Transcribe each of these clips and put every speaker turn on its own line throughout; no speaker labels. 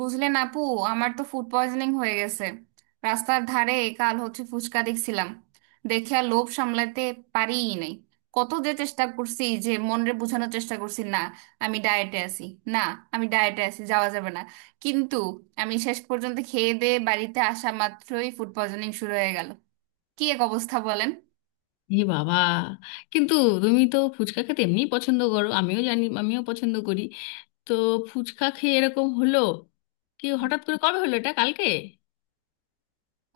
বুঝলেন আপু, আমার তো ফুড পয়জনিং হয়ে গেছে। রাস্তার ধারে কাল হচ্ছে ফুচকা দেখছিলাম, দেখে আর লোভ সামলাতে পারিই নাই। কত যে চেষ্টা করছি, যে মনরে বোঝানোর চেষ্টা করছি না, আমি ডায়েটে আছি, না আমি ডায়েটে আছি যাওয়া যাবে না, কিন্তু আমি শেষ পর্যন্ত খেয়ে দেয়ে বাড়িতে আসা মাত্রই ফুড পয়জনিং শুরু হয়ে গেল। কি এক অবস্থা বলেন।
এ বাবা! কিন্তু তুমি তো ফুচকা খেতে এমনি পছন্দ করো, আমিও জানি, আমিও পছন্দ করি। তো ফুচকা খেয়ে এরকম হলো কি? হঠাৎ করে কবে হলো এটা, কালকে?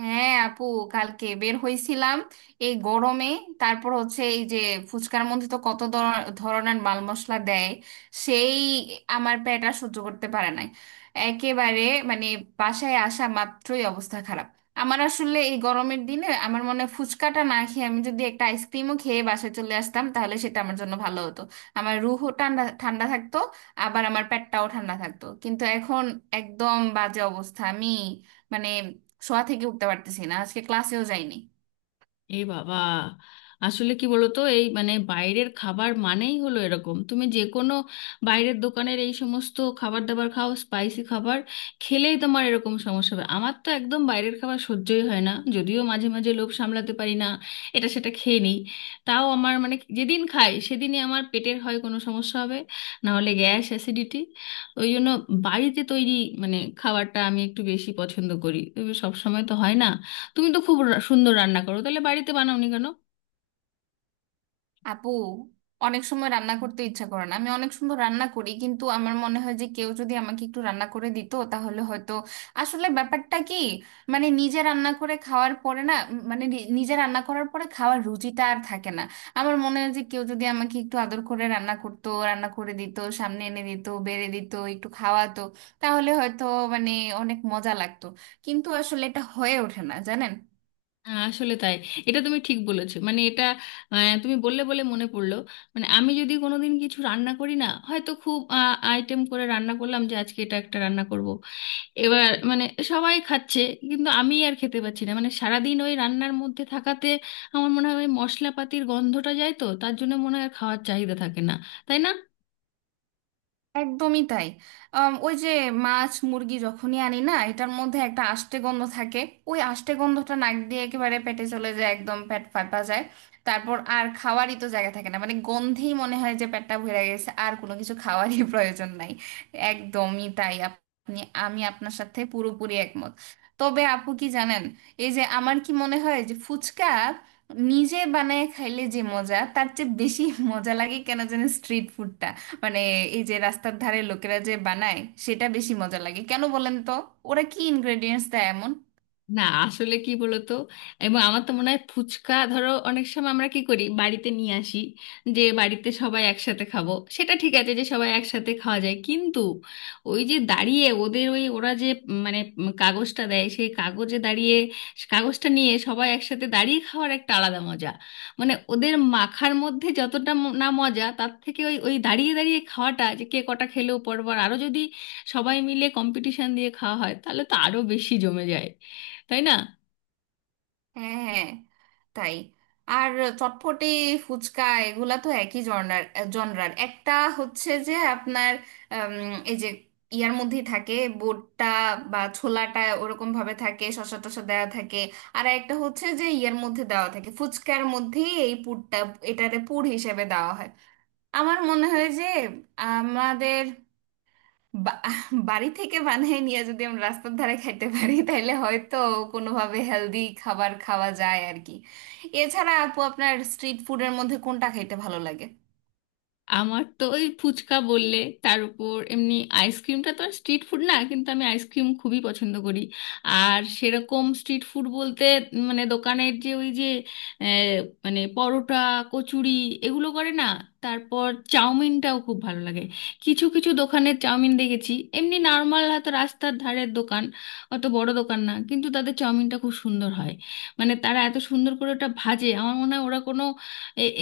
হ্যাঁ আপু, কালকে বের হইছিলাম এই গরমে। তারপর হচ্ছে এই যে ফুচকার মধ্যে তো কত ধরনের মাল মশলা দেয়, সেই আমার পেট আর সহ্য করতে পারে নাই। একেবারে মানে বাসায় আসা মাত্রই অবস্থা খারাপ। আমার আসলে এই গরমের দিনে আমার মনে হয় ফুচকাটা না খেয়ে আমি যদি একটা আইসক্রিমও খেয়ে বাসায় চলে আসতাম, তাহলে সেটা আমার জন্য ভালো হতো। আমার রুহও ঠান্ডা ঠান্ডা থাকতো, আবার আমার পেটটাও ঠান্ডা থাকতো, কিন্তু এখন একদম বাজে অবস্থা। আমি মানে শোয়া থেকে উঠতে পারতেছি না, আজকে ক্লাসেও যাইনি।
এ বাবা, আসলে কি বলতো, এই মানে বাইরের খাবার মানেই হলো এরকম। তুমি যে কোনো বাইরের দোকানের এই সমস্ত খাবার দাবার খাও, স্পাইসি খাবার খেলেই তোমার এরকম সমস্যা হবে। আমার তো একদম বাইরের খাবার সহ্যই হয় না, যদিও মাঝে মাঝে লোভ সামলাতে পারি না, এটা সেটা খেয়ে নিই। তাও আমার মানে যেদিন খাই সেদিনই আমার পেটের হয় কোনো সমস্যা, হবে না হলে গ্যাস অ্যাসিডিটি। ওই জন্য বাড়িতে তৈরি মানে খাবারটা আমি একটু বেশি পছন্দ করি, সব সময় তো হয় না। তুমি তো খুব সুন্দর রান্না করো, তাহলে বাড়িতে বানাওনি কেন?
আপু, অনেক সময় রান্না করতে ইচ্ছা করে না। আমি অনেক সুন্দর রান্না করি, কিন্তু আমার মনে হয় যে কেউ যদি আমাকে একটু রান্না করে দিত তাহলে হয়তো আসলে ব্যাপারটা কি মানে নিজে রান্না করে খাওয়ার পরে না মানে নিজে রান্না করার পরে খাওয়ার রুচিটা আর থাকে না। আমার মনে হয় যে কেউ যদি আমাকে একটু আদর করে রান্না করতো, রান্না করে দিত, সামনে এনে দিত, বেড়ে দিত, একটু খাওয়াতো, তাহলে হয়তো মানে অনেক মজা লাগতো। কিন্তু আসলে এটা হয়ে ওঠে না জানেন।
আসলে তাই, এটা তুমি ঠিক বলেছো, মানে এটা, তুমি বললে বলে মনে পড়লো। মানে আমি যদি কোনোদিন কিছু রান্না করি না, হয়তো খুব আইটেম করে রান্না করলাম, যে আজকে এটা একটা রান্না করব, এবার মানে সবাই খাচ্ছে কিন্তু আমি আর খেতে পাচ্ছি না। মানে সারাদিন ওই রান্নার মধ্যে থাকাতে আমার মনে হয় ওই মশলাপাতির গন্ধটা যায়, তো তার জন্য মনে হয় আর খাওয়ার চাহিদা থাকে না, তাই না?
একদমই তাই। ওই যে মাছ মুরগি যখনই আনি না, এটার মধ্যে একটা আষ্টে গন্ধ থাকে। ওই আষ্টে গন্ধটা নাক দিয়ে একেবারে পেটে চলে যায়, একদম পেট ফাটা যায়। তারপর আর খাওয়ারই তো জায়গা থাকে না, মানে গন্ধেই মনে হয় যে পেটটা ভরে গেছে, আর কোনো কিছু খাওয়ারই প্রয়োজন নাই। একদমই তাই আপনি, আমি আপনার সাথে পুরোপুরি একমত। তবে আপু কি জানেন, এই যে আমার কি মনে হয় যে ফুচকা নিজে বানায় খাইলে যে মজা, তার চেয়ে বেশি মজা লাগে কেন জানেন স্ট্রিট ফুডটা। মানে এই যে রাস্তার ধারে লোকেরা যে বানায় সেটা বেশি মজা লাগে, কেন বলেন তো? ওরা কি ইনগ্রেডিয়েন্টস দেয় এমন?
না, আসলে কি বলতো, এবং আমার তো মনে হয় ফুচকা, ধরো অনেক সময় আমরা কি করি, বাড়িতে নিয়ে আসি যে বাড়িতে সবাই একসাথে খাবো, সেটা ঠিক আছে যে সবাই একসাথে খাওয়া যায়, কিন্তু ওই যে দাঁড়িয়ে ওদের ওই, ওরা যে মানে কাগজটা দেয়, সেই কাগজে দাঁড়িয়ে কাগজটা নিয়ে সবাই একসাথে দাঁড়িয়ে খাওয়ার একটা আলাদা মজা। মানে ওদের মাখার মধ্যে যতটা না মজা, তার থেকে ওই ওই দাঁড়িয়ে দাঁড়িয়ে খাওয়াটা, যে কে কটা খেলেও পরবার আরো, যদি সবাই মিলে কম্পিটিশন দিয়ে খাওয়া হয় তাহলে তো আরো বেশি জমে যায়, তাই না?
হ্যাঁ, হ্যাঁ, তাই। আর চটপটি, ফুচকা, এগুলা তো একই জনরার। জনরার একটা হচ্ছে যে আপনার, আম, এই যে ইয়ার মধ্যেই থাকে বোটটা বা ছোলাটা, ওরকম ভাবে থাকে, শসা টসা দেওয়া থাকে। আর একটা হচ্ছে যে ইয়ার মধ্যে দেওয়া থাকে ফুচকার মধ্যেই এই পুরটা, এটারে পুর হিসেবে দেওয়া হয়। আমার মনে হয় যে আমাদের বা- বাড়ি থেকে বানিয়ে নিয়ে যদি আমরা রাস্তার ধারে খাইতে পারি, তাহলে হয়তো কোনোভাবে হেলদি খাবার খাওয়া যায় আর কি। এছাড়া আপু, আপনার স্ট্রিট ফুডের মধ্যে কোনটা খাইতে ভালো লাগে?
আমার তো ওই, ফুচকা বললে তার উপর এমনি। আইসক্রিমটা তো আর স্ট্রিট ফুড না, কিন্তু আমি আইসক্রিম খুবই পছন্দ করি। আর সেরকম স্ট্রিট ফুড বলতে মানে দোকানের যে ওই যে আহ, মানে পরোটা, কচুরি, এগুলো করে না? তারপর চাউমিনটাও খুব ভালো লাগে। কিছু কিছু দোকানের চাউমিন দেখেছি, এমনি নর্মাল হয়তো রাস্তার ধারের দোকান, অত বড় দোকান না, কিন্তু তাদের চাউমিনটা খুব সুন্দর হয়। মানে তারা এত সুন্দর করে ওটা ভাজে, আমার মনে হয় ওরা কোনো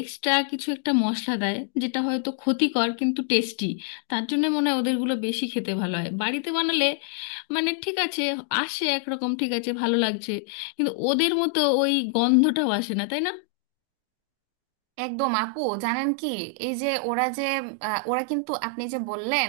এক্সট্রা কিছু একটা মশলা দেয়, যেটা হয়তো ক্ষতিকর কিন্তু টেস্টি। তার জন্য মনে হয় ওদেরগুলো বেশি খেতে ভালো হয়। বাড়িতে বানালে মানে ঠিক আছে, আসে একরকম ঠিক আছে, ভালো লাগছে, কিন্তু ওদের মতো ওই গন্ধটাও আসে না, তাই না?
একদম আপু জানেন কি, এই যে ওরা যে, ওরা কিন্তু আপনি যে বললেন,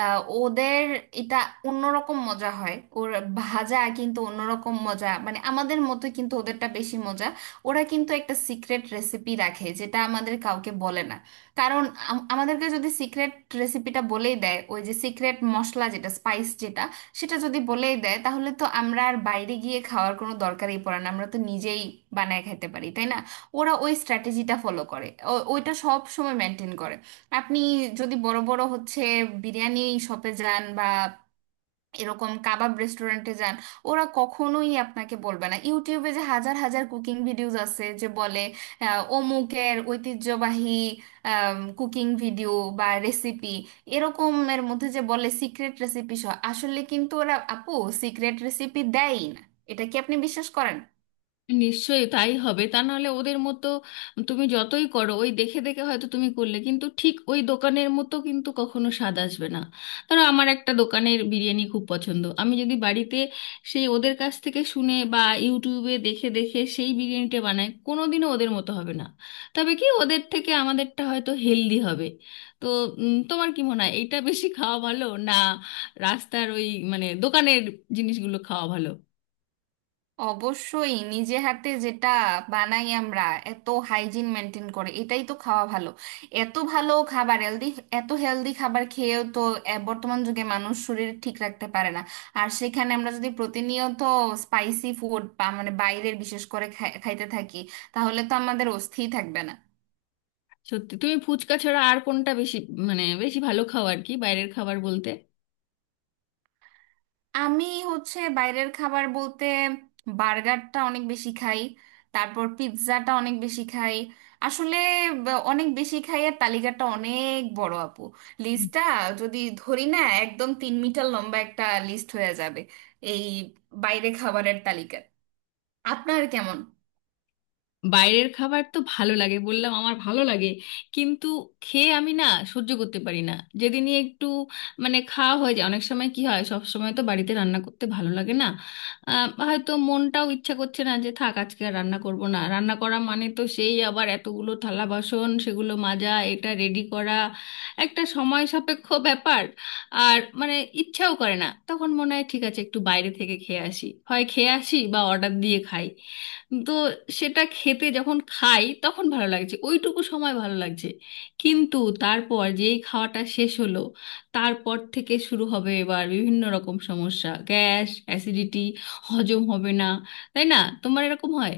ওদের এটা অন্যরকম মজা হয় ওর ভাজা, কিন্তু অন্যরকম মজা মানে আমাদের মতো, কিন্তু ওদেরটা বেশি মজা। ওরা কিন্তু একটা সিক্রেট রেসিপি রাখে, যেটা আমাদের কাউকে বলে না। কারণ আমাদেরকে যদি সিক্রেট রেসিপিটা বলেই দেয়, ওই যে সিক্রেট মশলা যেটা, স্পাইস যেটা, সেটা যদি বলেই দেয়, তাহলে তো আমরা আর বাইরে গিয়ে খাওয়ার কোনো দরকারই পড়ে না, আমরা তো নিজেই বানায় খেতে পারি, তাই না? ওরা ওই স্ট্র্যাটেজিটা ফলো করে, ওইটা সব সময় মেনটেন করে। আপনি যদি বড় বড় হচ্ছে বিরিয়ানি শপে যান, বা এরকম কাবাব রেস্টুরেন্টে যান, ওরা কখনোই আপনাকে বলবে না। ইউটিউবে যে হাজার হাজার কুকিং ভিডিওস আছে যে বলে অমুকের ঐতিহ্যবাহী কুকিং ভিডিও বা রেসিপি, এরকমের মধ্যে যে বলে সিক্রেট রেসিপি সহ, আসলে কিন্তু ওরা আপু সিক্রেট রেসিপি দেয়ই না। এটা কি আপনি বিশ্বাস করেন?
নিশ্চয়ই তাই হবে, তা নাহলে ওদের মতো তুমি যতই করো ওই দেখে দেখে, হয়তো তুমি করলে কিন্তু ঠিক ওই দোকানের মতো কিন্তু কখনো স্বাদ আসবে না। ধরো আমার একটা দোকানের বিরিয়ানি খুব পছন্দ, আমি যদি বাড়িতে সেই ওদের কাছ থেকে শুনে বা ইউটিউবে দেখে দেখে সেই বিরিয়ানিটা বানাই, কোনোদিনও ওদের মতো হবে না। তবে কি ওদের থেকে আমাদেরটা হয়তো হেলদি হবে? তো তোমার কি মনে হয়, এটা বেশি খাওয়া ভালো, না রাস্তার ওই মানে দোকানের জিনিসগুলো খাওয়া ভালো?
অবশ্যই নিজে হাতে যেটা বানাই আমরা, এত হাইজিন মেনটেন করে, এটাই তো খাওয়া ভালো। এত ভালো খাবার হেলদি, এত হেলদি খাবার খেয়েও তো বর্তমান যুগে মানুষ শরীর ঠিক রাখতে পারে না। আর সেখানে আমরা যদি প্রতিনিয়ত স্পাইসি ফুড মানে বাইরের বিশেষ করে খাইতে থাকি, তাহলে তো আমাদের অস্থি থাকবে না।
সত্যি, তুমি ফুচকা ছাড়া আর কোনটা বেশি, মানে বেশি ভালো খাও আর কি, বাইরের খাবার বলতে?
আমি হচ্ছে বাইরের খাবার বলতে বার্গারটা অনেক বেশি খাই, তারপর পিৎজাটা অনেক বেশি খাই। আসলে অনেক বেশি খাই এর তালিকাটা অনেক বড় আপু। লিস্টটা যদি ধরি না, একদম 3 মিটার লম্বা একটা লিস্ট হয়ে যাবে এই বাইরে খাবারের তালিকা। আপনার কেমন?
বাইরের খাবার তো ভালো লাগে, বললাম আমার ভালো লাগে, কিন্তু খেয়ে আমি না সহ্য করতে পারি না। যেদিনই একটু মানে খাওয়া হয়ে যায়, অনেক সময় কি হয়, সব সময় তো বাড়িতে রান্না করতে ভালো লাগে না, হয়তো মনটাও ইচ্ছা করছে না, যে থাক আজকে আর রান্না করব না। রান্না করা মানে তো সেই আবার এতগুলো থালা বাসন, সেগুলো মাজা, এটা রেডি করা, একটা সময় সাপেক্ষ ব্যাপার। আর মানে ইচ্ছাও করে না, তখন মনে হয় ঠিক আছে একটু বাইরে থেকে খেয়ে আসি, হয় খেয়ে আসি বা অর্ডার দিয়ে খাই। তো সেটা খেতে যখন খাই তখন ভালো লাগছে, ওইটুকু সময় ভালো লাগছে, কিন্তু তারপর যেই খাওয়াটা শেষ হলো, তারপর থেকে শুরু হবে এবার বিভিন্ন রকম সমস্যা, গ্যাস অ্যাসিডিটি, হজম হবে না, তাই না? তোমার এরকম হয়?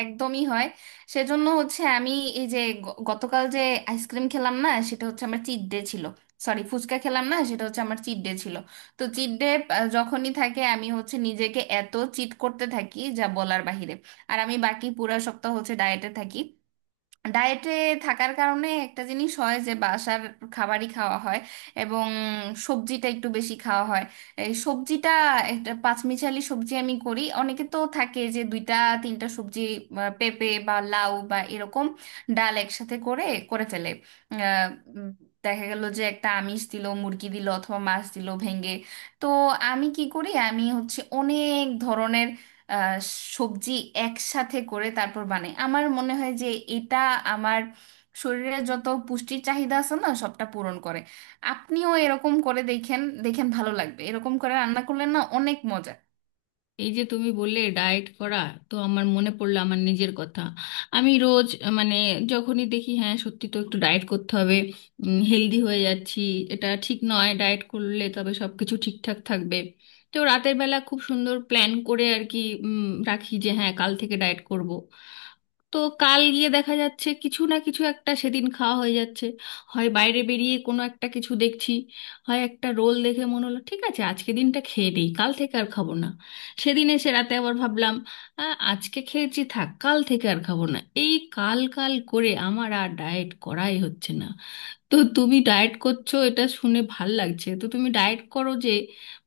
একদমই হয়। সেজন্য হচ্ছে আমি এই যে গতকাল যে আইসক্রিম খেলাম না, সেটা হচ্ছে আমার চিট ডে ছিল। সরি, ফুচকা খেলাম না, সেটা হচ্ছে আমার চিট ডে ছিল। তো চিট ডে যখনই থাকে, আমি হচ্ছে নিজেকে এত চিট করতে থাকি যা বলার বাহিরে। আর আমি বাকি পুরো সপ্তাহ হচ্ছে ডায়েটে থাকি। ডায়েটে থাকার কারণে একটা জিনিস হয় যে বাসার খাবারই খাওয়া হয়, এবং সবজিটা একটু বেশি খাওয়া হয়। এই সবজিটা, একটা পাঁচমিশালি সবজি আমি করি। অনেকে তো থাকে যে দুইটা তিনটা সবজি বা পেঁপে বা লাউ বা এরকম ডাল একসাথে করে করে ফেলে। আহ, উম, দেখা গেল যে একটা আমিষ দিল, মুরগি দিল অথবা মাছ দিল ভেঙে। তো আমি কি করি, আমি হচ্ছে অনেক ধরনের আহ, সবজি একসাথে করে তারপর বানাই। আমার মনে হয় যে এটা আমার শরীরে যত পুষ্টির চাহিদা আছে না, সবটা পূরণ করে। আপনিও এরকম করে দেখেন, দেখেন ভালো লাগবে, এরকম করে রান্না করলে না অনেক মজা।
এই যে তুমি বললে ডায়েট করা, তো আমার মনে পড়লো আমার নিজের কথা। আমি রোজ মানে যখনই দেখি, হ্যাঁ সত্যি তো একটু ডায়েট করতে হবে, হেলদি হয়ে যাচ্ছি, এটা ঠিক নয়, ডায়েট করলে তবে সব কিছু ঠিকঠাক থাকবে। তো রাতের বেলা খুব সুন্দর প্ল্যান করে আর কি রাখি যে হ্যাঁ কাল থেকে ডায়েট করব। তো কাল গিয়ে দেখা যাচ্ছে কিছু না কিছু একটা সেদিন খাওয়া হয়ে যাচ্ছে। হয় বাইরে বেরিয়ে কোনো একটা কিছু দেখছি, হয় একটা রোল দেখে মনে হলো ঠিক আছে আজকে দিনটা খেয়ে নিই, কাল থেকে আর খাবো না। সেদিন এসে রাতে আবার ভাবলাম, "আ, আজকে খেয়েছি, থাক কাল থেকে আর খাবো না।" এই কাল কাল করে আমার আর ডায়েট করাই হচ্ছে না। তো তুমি ডায়েট করছো এটা শুনে ভাল লাগছে। তো তুমি ডায়েট করো যে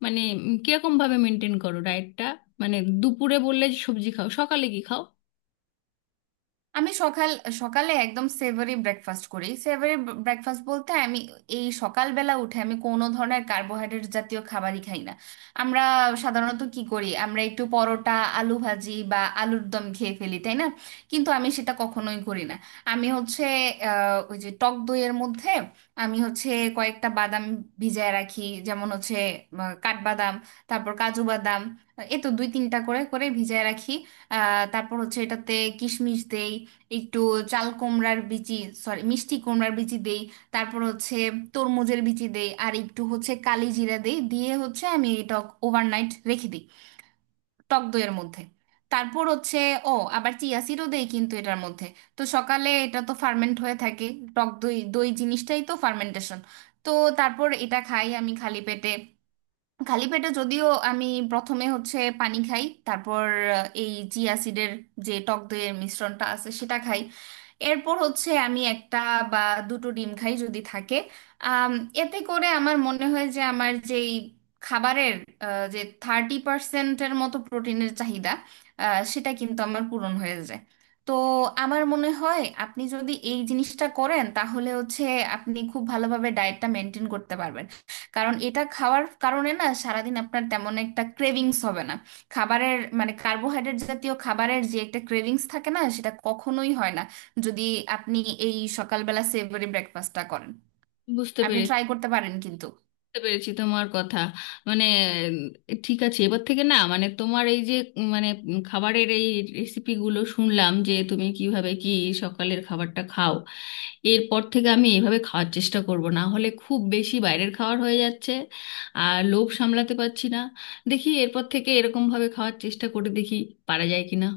মানে কিরকম ভাবে মেনটেন করো ডায়েটটা, মানে দুপুরে বললে যে সবজি খাও, সকালে কি খাও?
আমি সকাল, সকালে একদম সেভারি ব্রেকফাস্ট করি। সেভারি ব্রেকফাস্ট বলতে আমি এই সকালবেলা উঠে আমি কোনো ধরনের কার্বোহাইড্রেট জাতীয় খাবারই খাই না। আমরা সাধারণত কি করি, আমরা একটু পরোটা, আলু ভাজি বা আলুর দম খেয়ে ফেলি, তাই না? কিন্তু আমি সেটা কখনোই করি না। আমি হচ্ছে, ওই যে টক দইয়ের মধ্যে আমি হচ্ছে কয়েকটা বাদাম ভিজায় রাখি। যেমন হচ্ছে কাঠবাদাম, তারপর কাজু বাদাম, এ তো দুই তিনটা করে করে ভিজায় রাখি। তারপর হচ্ছে এটাতে কিশমিশ দেই, একটু চাল কুমড়ার বিচি, সরি মিষ্টি কুমড়ার বিচি দেই, তারপর হচ্ছে তরমুজের বিচি দেই, আর একটু হচ্ছে কালি জিরা দেই, দিয়ে হচ্ছে আমি এটা ওভারনাইট রেখে দিই টক দইয়ের মধ্যে। তারপর হচ্ছে, ও আবার চিয়া সিডও দেই কিন্তু এটার মধ্যে। তো সকালে এটা তো ফার্মেন্ট হয়ে থাকে, টক দই, দই জিনিসটাই তো ফার্মেন্টেশন। তো তারপর এটা খাই আমি খালি পেটে। খালি পেটে যদিও আমি প্রথমে হচ্ছে পানি খাই, তারপর এই চিয়া সিডের যে টক দইয়ের মিশ্রণটা আছে সেটা খাই। এরপর হচ্ছে আমি একটা বা দুটো ডিম খাই যদি থাকে। আম, এতে করে আমার মনে হয় যে আমার যেই খাবারের যে 30%-এর মতো প্রোটিনের চাহিদা, সেটা কিন্তু আমার পূরণ হয়ে যায়। তো আমার মনে হয় আপনি যদি এই জিনিসটা করেন, তাহলে হচ্ছে আপনি খুব ভালোভাবে ডায়েটটা মেনটেন করতে পারবেন। কারণ এটা খাওয়ার কারণে না, সারাদিন আপনার তেমন একটা ক্রেভিংস হবে না। খাবারের মানে কার্বোহাইড্রেট জাতীয় খাবারের যে একটা ক্রেভিংস থাকে না, সেটা কখনোই হয় না, যদি আপনি এই সকালবেলা সেভরি ব্রেকফাস্টটা করেন।
বুঝতে
আপনি
পেরেছি।
ট্রাই করতে পারেন কিন্তু
বুঝতে পেরেছি তোমার কথা। মানে ঠিক আছে, এবার থেকে না মানে তোমার এই যে মানে খাবারের এই রেসিপিগুলো শুনলাম, যে তুমি কিভাবে কি সকালের খাবারটা খাও, এরপর থেকে আমি এইভাবে খাওয়ার চেষ্টা করব। না হলে খুব বেশি বাইরের খাবার হয়ে যাচ্ছে, আর লোভ সামলাতে পারছি না। দেখি এরপর থেকে এরকমভাবে খাওয়ার চেষ্টা করে দেখি পারা যায় কিনা।